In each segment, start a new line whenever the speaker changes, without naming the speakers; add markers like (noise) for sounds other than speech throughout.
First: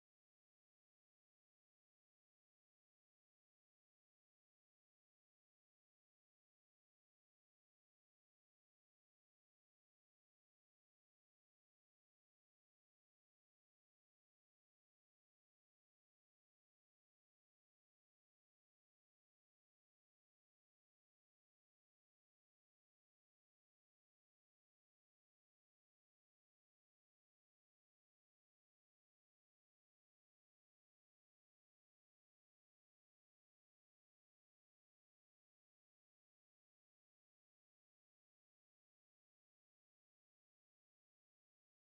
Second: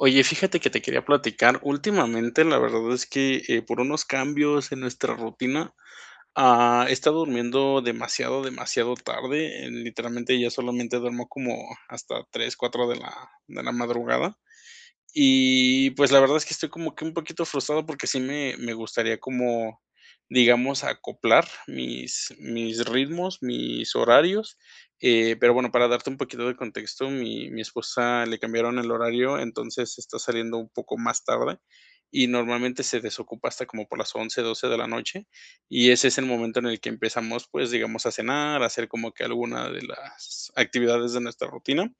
Oye, fíjate que, te quería platicar últimamente, la verdad es que, eh, por unos cambios en nuestra rutina, ah, he estado durmiendo demasiado, demasiado tarde, literalmente ya solamente duermo como hasta 3 4 de la de la madrugada, y pues, la verdad es que, estoy como que un poquito frustrado, porque sí me me gustaría como, digamos, acoplar mis mis ritmos, mis horarios, eh, pero bueno, para darte un poquito de contexto, mi mi esposa le cambiaron el horario, entonces está saliendo un poco más tarde, y normalmente se desocupa hasta como por las 11 12 de la noche, y ese es el momento en el que empezamos, pues digamos, a cenar, a hacer como que alguna de las actividades de nuestra rutina,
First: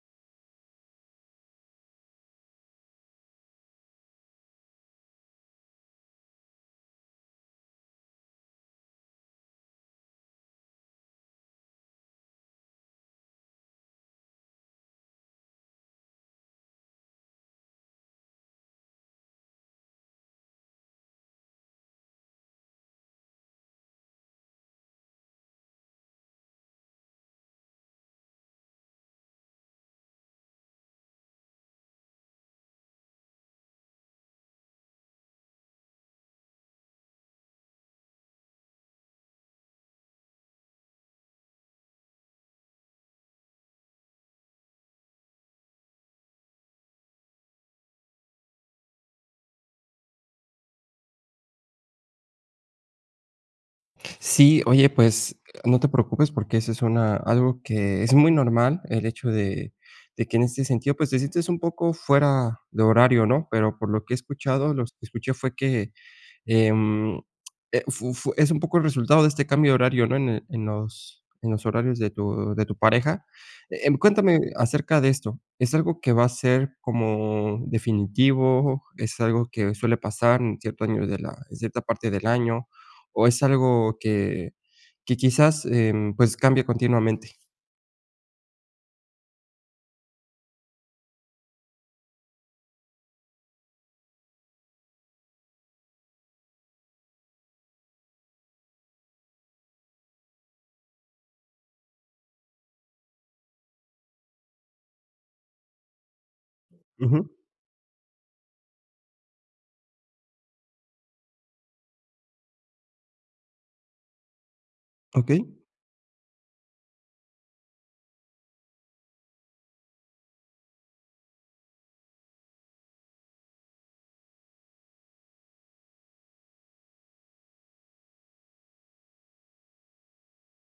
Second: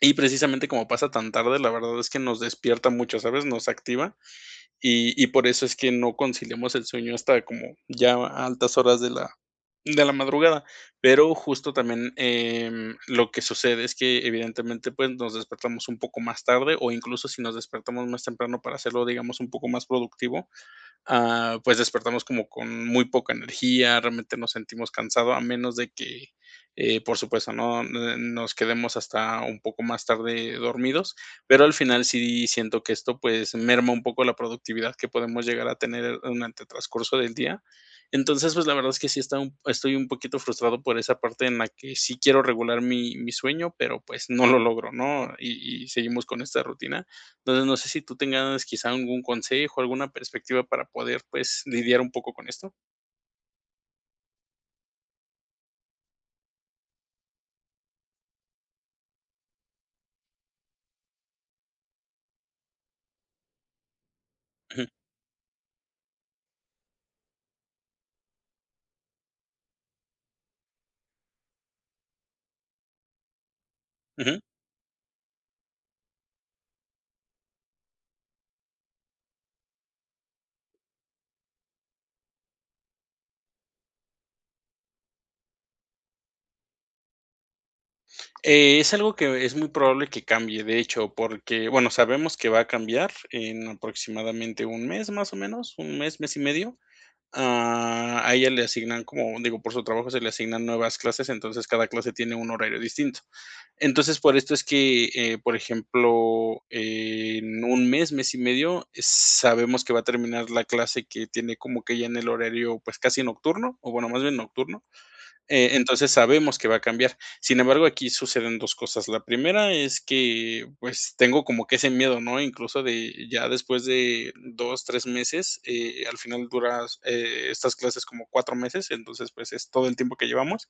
y precisamente como pasa tan tarde, la verdad es que nos despierta mucho, ¿sabes?, nos activa y y por eso es que no conciliamos el sueño hasta como ya a altas horas de la de la madrugada, pero justo también, em, lo que sucede es que, evidentemente, pues, nos despertamos un poco más tarde o incluso si nos despertamos más temprano para hacerlo, digamos, un poco más productivo, ah, pues, despertamos como con muy poca energía, realmente nos sentimos cansados, a menos de que, eh, por supuesto, no nos quedemos hasta un poco más tarde dormidos, pero al final sí siento que esto, pues, merma un poco la productividad que podamos llegar a tener durante el transcurso del día, entonces, pues, la verdad es que sí he estado, estoy, un poquito frustrado por esa parte en la que sí quiero regular mi mi sueño, pero pues, no lo logro ¿no?, y y seguimos con esta rutina, entonces, no sé si tú tengas quizá algún consejo, alguna perspectiva para poder, pues, lidiar un poco con esto.
Sí, oye, pues no te preocupes porque eso es una algo que es muy normal, el hecho de de que en este sentido, pues te sientes un poco fuera de horario, ¿no? Pero por lo que he escuchado, lo
Ujú.
que escuché fue que, em, e fu fu -es un poco el resultado de este cambio de horario, ¿no? En en los en los horarios de tu de tu pareja. Eh, cuéntame
Ujú.
acerca de esto, ¿es algo que va a ser como definitivo? ¿Es algo que suele pasar en cierto año de la en cierta parte del año o es algo que que quizás, em, pues, cambia continuamente?
Eh, es algo que es muy probable que cambie, de hecho, porque, bueno, sabemos que va a cambiar en aproximadamente un mes, más o menos, un mes, mes y medio. Ah, a ella le asignan, como, digo, por su trabajo se le asignan nuevas clases, entonces cada clase tiene un horario distinto. Entonces, por esto es que, eh, por ejemplo,
Ujú.
en un mes, mes y medio, sabemos que va a terminar la clase que tiene como que ya en el horario, pues casi nocturno, o bueno, más bien nocturno.
Okey.
Eh, entonces, sabemos que va a cambiar. Sin embargo, aquí suceden 2 cosas. La primera es que, pues, tengo como que ese miedo, ¿no? Incluso de ya después de 2 3 meses, eh, al final duras e estas clases como 4 meses, entonces, pues, es todo el tiempo que llevamos.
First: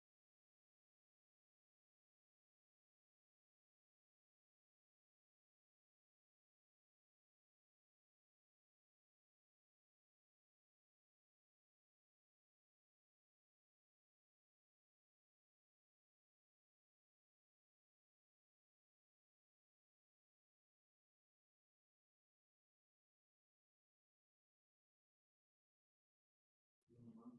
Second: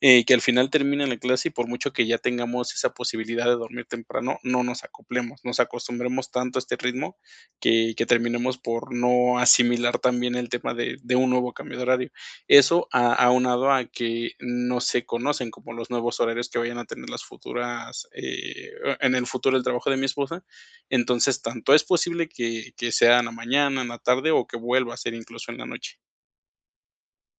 Eh, que al final termine la clase y, por mucho que ya tengamos esa posibilidad de dormir temprano, no nos acoplemos, nos acostumbremos tanto a este ritmo que que terminemos por no asimilar también el tema de de un nuevo cambio de horario. Eso a aunado a que no se conocen como los nuevos horarios que vayan a tener las futuras, eh, en el futuro el trabajo de mi esposa. Entonces, tanto es posible que que sea en la mañana, en la tarde o que vuelva a ser incluso en la noche.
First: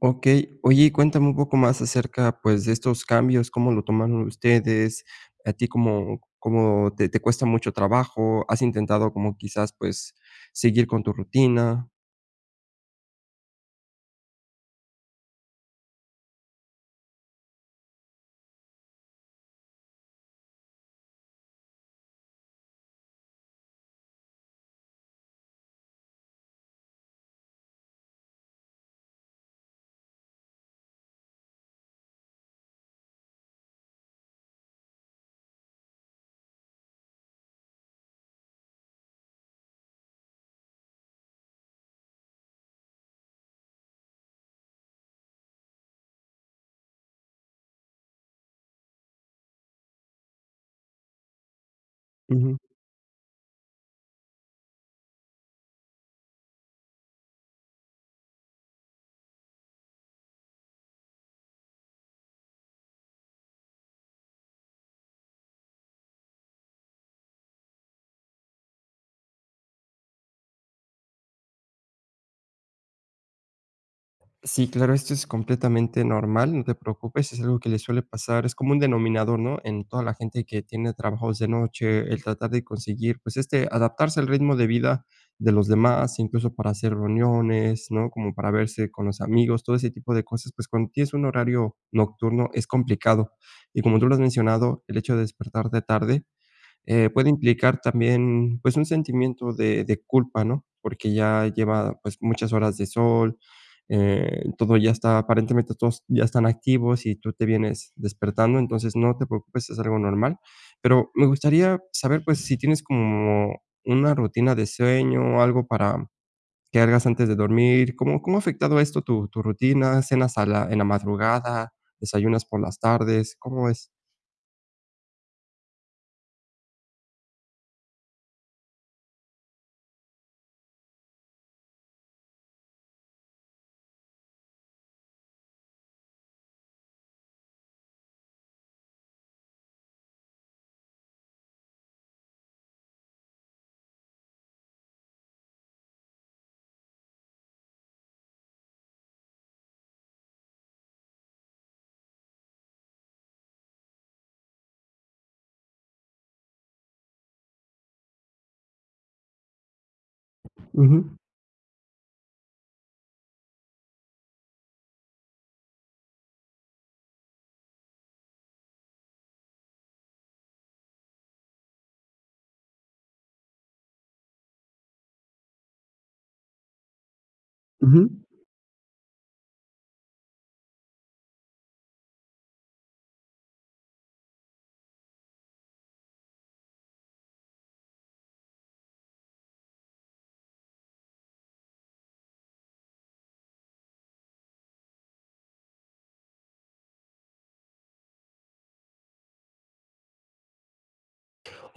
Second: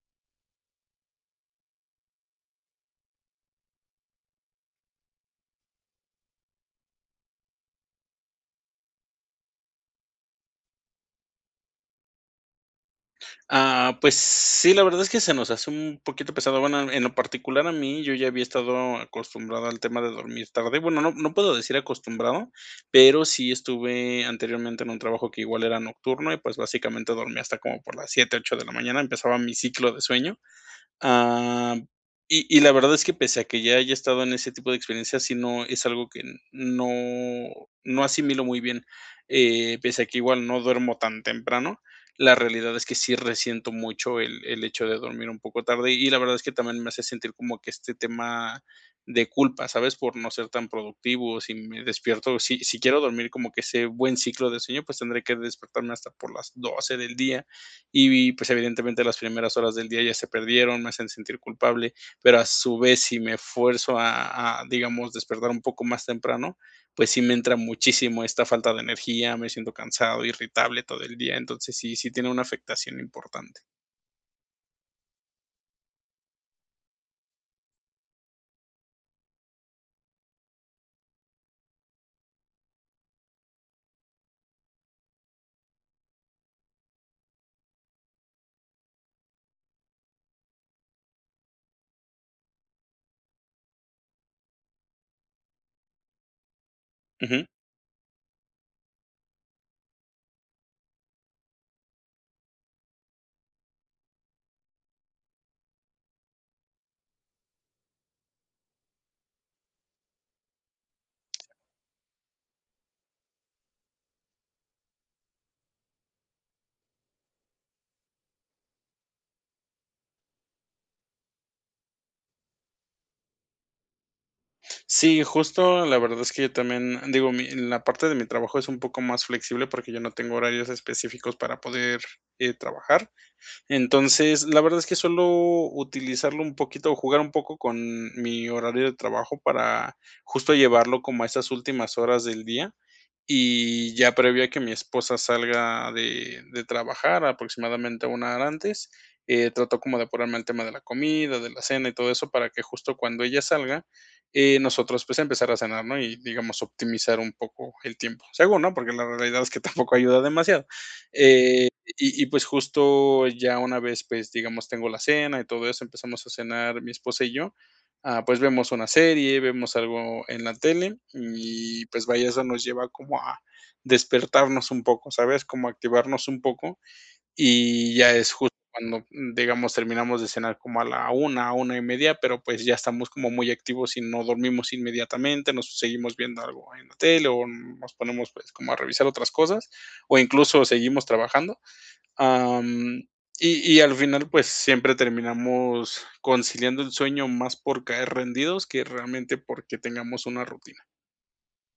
Okey. Oye, cuéntame un poco más acerca, pues, de estos cambios. ¿Cómo lo tomaron ustedes? ¿A ti cómo cómo te te cuesta mucho trabajo? ¿Has intentado, como quizás, pues, seguir con tu rutina?
Ah. Pues sí, la verdad es que se nos hace un poquito pesado. Bueno, en lo particular a mí, yo ya había estado acostumbrado al tema de dormir tarde, bueno, no, no puedo decir acostumbrado, pero sí estuve anteriormente en un trabajo que igual era nocturno y, pues, básicamente, dormía hasta como por las 7 8 de la mañana. Empezaba mi ciclo de sueño. Ah, y y la verdad es que, pese a que ya haya estado en ese tipo de experiencias, sí, no, es algo que no no asimilo muy bien. Eh, pese a que igual no duermo tan temprano, la realidad es que sí resiento mucho el el hecho de dormir un poco tarde, y la verdad es que también me hace sentir como que este tema de culpa, ¿sabes?, por no ser tan productivo. Si me despierto,
Ujú.
si si quiero dormir como que sea buen ciclo de sueño, pues tendré que despertarme hasta por las 12 del día y, pues, evidentemente, las primeras horas del día ya se perdieron, me hacen sentir culpable. Pero a su vez, si me esfuerzo a a, digamos, despertar un poco más temprano, pues sí me entra muchísimo esta falta de energía, me siento cansado, irritable todo el día. Entonces, sí, sí tiene una afectación importante.
Sí, claro, esto es completamente normal, no te preocupes, es algo que le suele pasar es como un denominador, ¿no?, en toda la gente que tiene trabajos de noche, el tratar de conseguir, pues, este, adaptarse al ritmo de vida de los demás, incluso para hacer reuniones, ¿no?, como para verse con los amigos. Todo ese tipo de cosas, pues, cuando tienes un horario nocturno, es complicado. Y como tú lo has mencionado, el hecho de despertar de tarde, eh, puede
Ujú.
implicar también, pues, un sentimiento de de culpa, ¿no? Porque ya lleva, pues, muchas horas de sol, eh, todo ya está, aparentemente, todos ya están activos y tú te vienes despertando. Entonces, no te preocupes, es algo normal. Pero me gustaría saber, pues, si tienes como una rutina de sueño o algo para que hagas antes de dormir. ¿Cómo cómo ha afectado esto tu tu rutina? ¿Cenas a la en la madrugada? ¿Desayunas por las tardes? ¿Cómo es?
Sí, justo. La verdad es que yo también digo, mi la parte de mi trabajo es un poco más flexible porque yo no tengo horarios específicos para poder, eh, trabajar. Entonces, la verdad es que suelo utilizarlo un poquito o jugar un poco con mi horario de trabajo para, justo, llevarlo como a esas últimas horas del día. Y ya previo a que mi esposa salga de de trabajar, aproximadamente una 1 hora antes, eh, trato como de ponerme al tema de la comida, de la cena y todo eso, para que justo cuando ella salga, eh, nosotros, pues, empezar a cenar, ¿no? Y, digamos, optimizar un poco el tiempo, según, ¿no? Porque la realidad es que tampoco ayuda demasiado.
Ujú.
Eh, y y pues justo ya una vez, pues, digamos, tengo la cena y todo eso, empezamos a cenar mi esposa y yo, ah, pues vemos una serie, vemos algo en la tele, y pues vaya, eso nos lleva como a despertarnos un poco, ¿sabes?, como a activarnos un poco. Y
Ujú.
ya es justo cuando, digamos, terminamos de cenar como a la 1:00, 1:30 pero pues ya estamos como muy activos y no dormimos inmediatamente, nos seguimos viendo algo en la tele, o nos ponemos, pues, como a revisar otras cosas, o incluso seguimos trabajando, am, y y al final, pues, siempre terminamos conciliando el sueño más por caer rendidos que realmente porque tengamos una rutina.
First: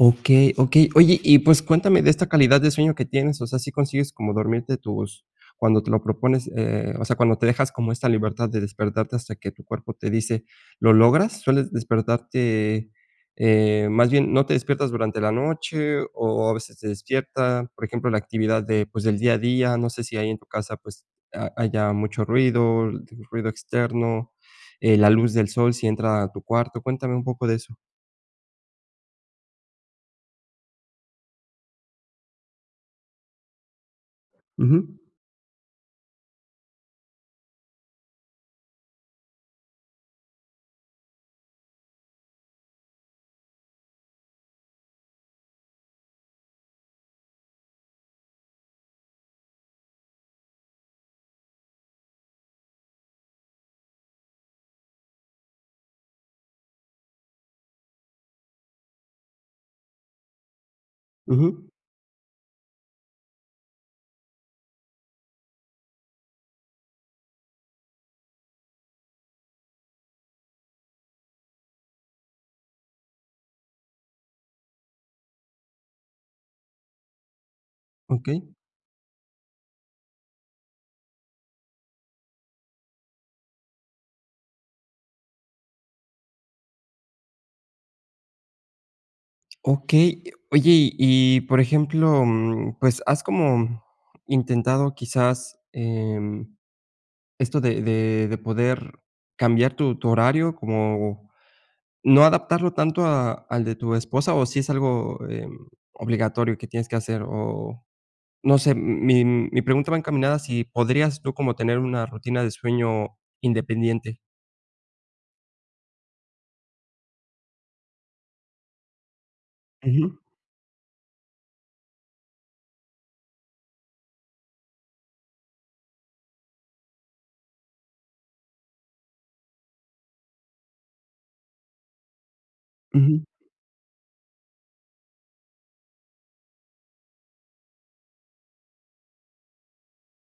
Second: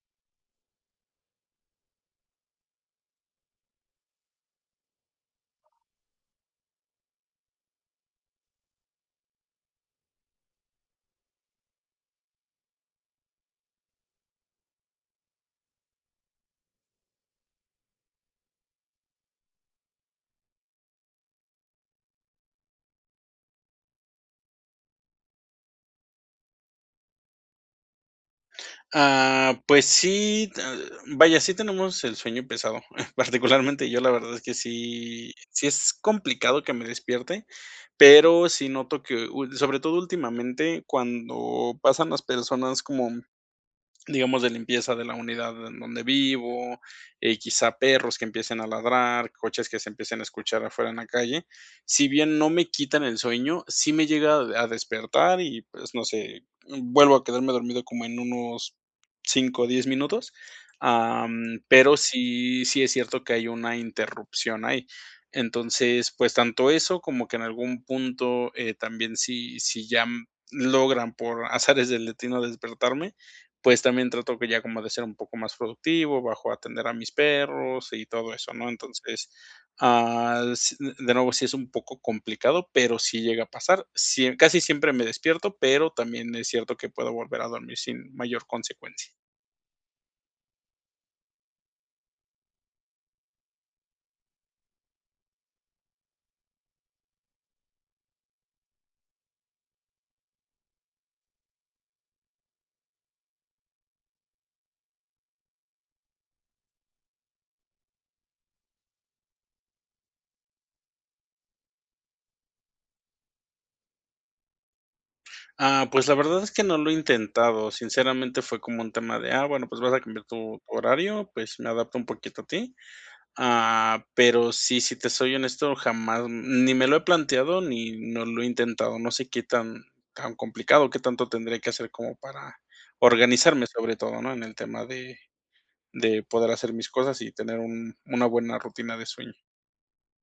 Okey, okey. Oye y pues cuéntame de esta calidad de sueño que tienes. O sea, ¿sí consigues como dormirte tus cuando te lo propones? Eh, o sea, cuando te dejas como esta libertad de despertarte hasta que tu cuerpo te dice, ¿lo logras? ¿Sueles despertarte? Eh, más bien, ¿no te despiertas durante la noche o o a veces te despierta? Por ejemplo, la actividad de, pues, del día a día, no sé si ahí en tu casa, pues ha haya mucho ruido, l ruido externo, eh, la luz del sol si entra a tu cuarto. Cuéntame un poco de eso.
Ah, pues sí, eh, vaya, sí tenemos el sueño pesado. (chuckles) Particularmente yo, la verdad es que
Ujú.
sí, sí es complicado que me despierte, pero sí noto que ul sobre todo últimamente, cuando pasan las personas, como, digamos, de limpieza de la unidad en donde vivo, eh, quizá perros que empiecen a ladrar, coches que se empiecen a escuchar afuera en la calle, si bien no me quitan el sueño, sí me llega a a despertar y, pues, no sé, mm, vuelvo a quedarme dormido como en unos 5 o 10 minutos, am,
Ujú.
pero sí, sí es cierto que hay una interrupción ahí. Entonces, pues tanto eso como que en algún punto eh, también si si ya mm, logran, por azares del destino, despertarme, pues también trato que ya como de ser un poco más productivo, bajo a atender a mis perros y todo
Okey.
eso, ¿no? Entonces ah s de nuevo, sí es un poco complicado, pero sí llega a pasar. Sí e casi siempre me despierto, pero también es cierto que puedo volver a dormir, sin mayor consecuencia.
Okey. Oye, y y, por ejemplo, mm, pues, ¿has como intentado quizás, em, esto de de de poder cambiar tu tu horario? ¿Como no adaptarlo tanto a al de tu esposa, o si es algo, eh, obligatorio que tienes que hacer?, o no sé, mi mi pregunta va encaminada, si podrías tú como tener una rutina de sueño independiente.
Ah, pues, la verdad es que no lo he intentado, sinceramente, fue como un tema de, ah, bueno, pues, vas a
Ujú.
cambiar tu horario, pues me adapto un poquito a ti. Ah, pero sí, si te soy honesto, jamás ni me lo he planteado ni no lo he intentado. No sé qué tan tan complicado, qué tanto tendría que hacer como para
Ujú.
organizarme, sobre todo, ¿no?, en el tema de de poder hacer mis cosas y tener un una buena rutina de sueño.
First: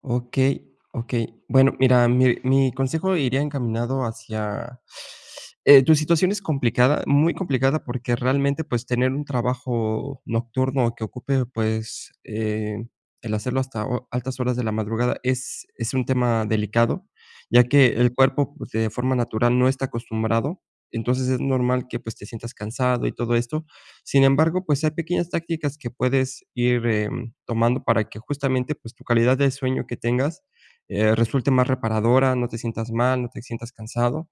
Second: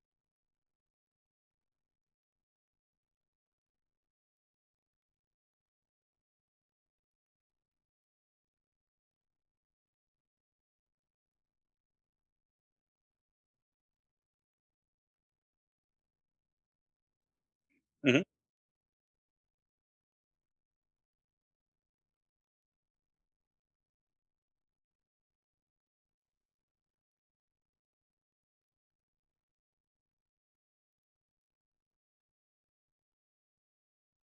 Okey, okey. Bueno, mira, mi mi consejo iría encaminado hacia, (sucks teeth) eh, tu situación es complicada, muy complicada porque realmente, pues, tener un trabajo nocturno que ocupe, pues, eh, el hacerlo hasta ho altas horas de la madrugada es es un tema delicado, ya que el
Ujú.
cuerpo, pues, de forma natural no está acostumbrado. Entonces, es normal que, pues, te sientas cansado y todo esto. Sin embargo, pues, hay pequeñas tácticas que puedes ir, eh, tomando para que justamente, pues, tu calidad de sueño que tengas, eh, resulte más reparadora, no te sientas mal, no te sientas cansado.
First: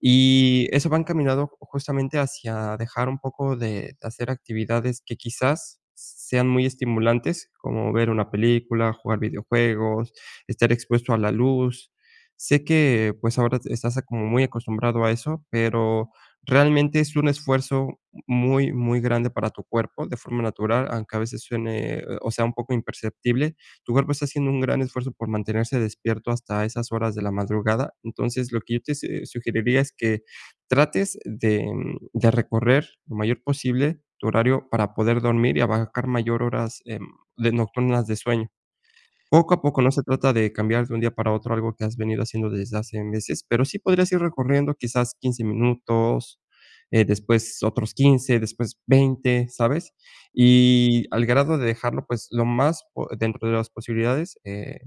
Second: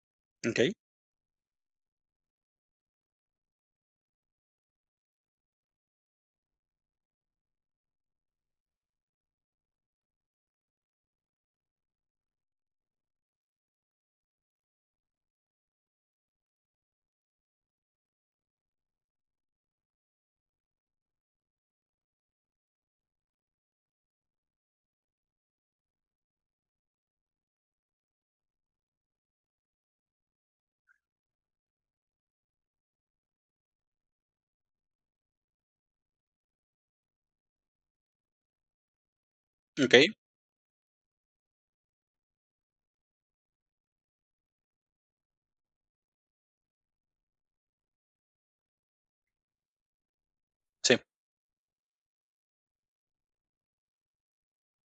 Y
Okey.
eso va encaminado justamente hacia dejar un poco de hacer actividades que quizás, sean muy estimulantes, como ver una película, jugar videojuegos, estar expuesto a la luz. Sé que, pues, ahora estás como muy acostumbrado a eso, pero realmente es un esfuerzo muy, muy grande para tu cuerpo de forma natural, aunque a veces suene, o sea, un poco imperceptible. Tu cuerpo está haciendo un gran esfuerzo por mantenerse despierto hasta esas horas de la madrugada. Entonces, lo que yo te se sugeriría es que trates de de recorrer lo mayor posible tu horario para poder dormir y abarcar mayor horas, em, de nocturnas de sueño. Poco a poco, no se
Okey.
trata de cambiar de un día para otro algo que has venido haciendo desde hace meses, pero sí podrías ir recorriendo quizás 15 minutos, eh, después otros 15 después 20 ¿sabes?,
Sí.
y al grado de dejarlo, pues, lo más po dentro de las posibilidades, eh,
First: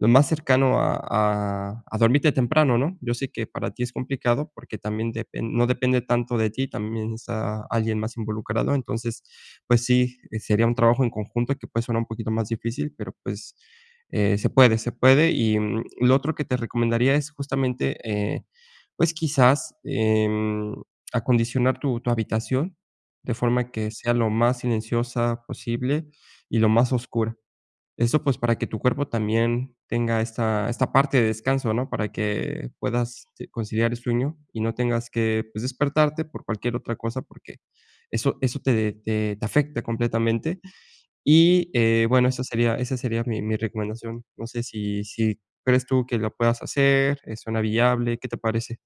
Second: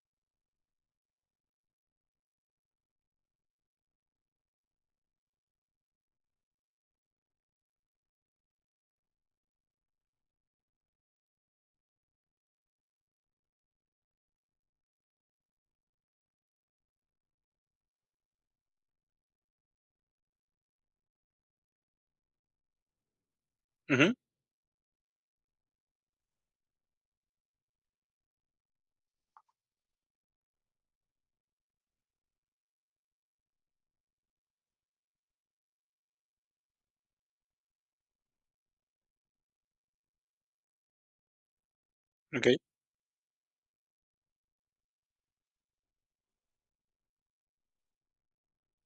lo más cercano a a a dormirte temprano, ¿no?, yo sé que para ti es complicado, porque también depen no depende tanto de ti, también está alguien más involucrado. Entonces, pues sí, sería un trabajo en conjunto que puede sonar un poquito más difícil, pero, pues, eh, se puede, se puede. Y lo otro que te recomendaría es justamente, eh, pues quizás, em, acondicionar tu tu habitación de forma que
Ujú.
sea lo más silenciosa posible y lo más oscura. Eso, pues, para que tu cuerpo también tenga esta esta parte de descanso, ¿no?, para que puedas, sí, conciliar el sueño y no tengas que, pues, despertarte por cualquier otra cosa, porque eso eso te te te afecta completamente. Y, eh, bueno, esa
Okey.
sería esa sería mi mi recomendación. No sé, si si crees tú que lo puedas hacer, eh, suena viable, ¿qué te parece?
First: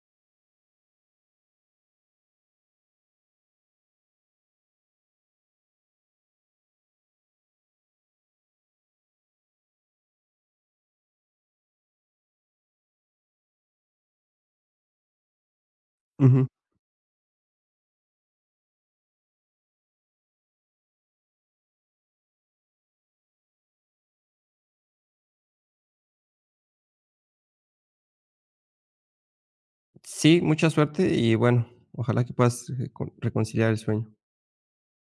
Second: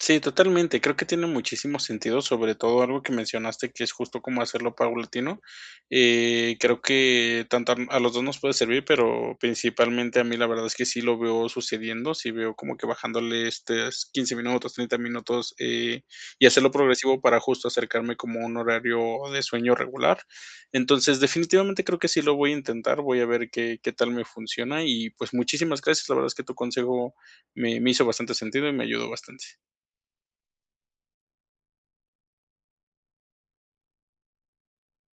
Sí, totalmente. Creo que tiene muchísimo sentido, sobre todo algo que mencionaste que es justo cómo hacerlo paulatino. Eh, creo que tanto a a los 2 nos puede servir, pero principalmente a mí la verdad es que sí lo veo sucediendo, sí veo como que bajándole estos 15 minutos, 30 minutos, eh,
Ujú.
y hacerlo progresivo para justo, acercarme como a un horario de sueño regular. Entonces, definitivamente creo que sí lo voy a intentar, voy a ver qué qué tal me funciona y, pues, muchísimas gracias. La verdad es que tu consejo me me hizo bastante sentido y me ayudó bastante.
Sí, mucha suerte y, bueno, ojalá que puedas reco reconciliar el sueño.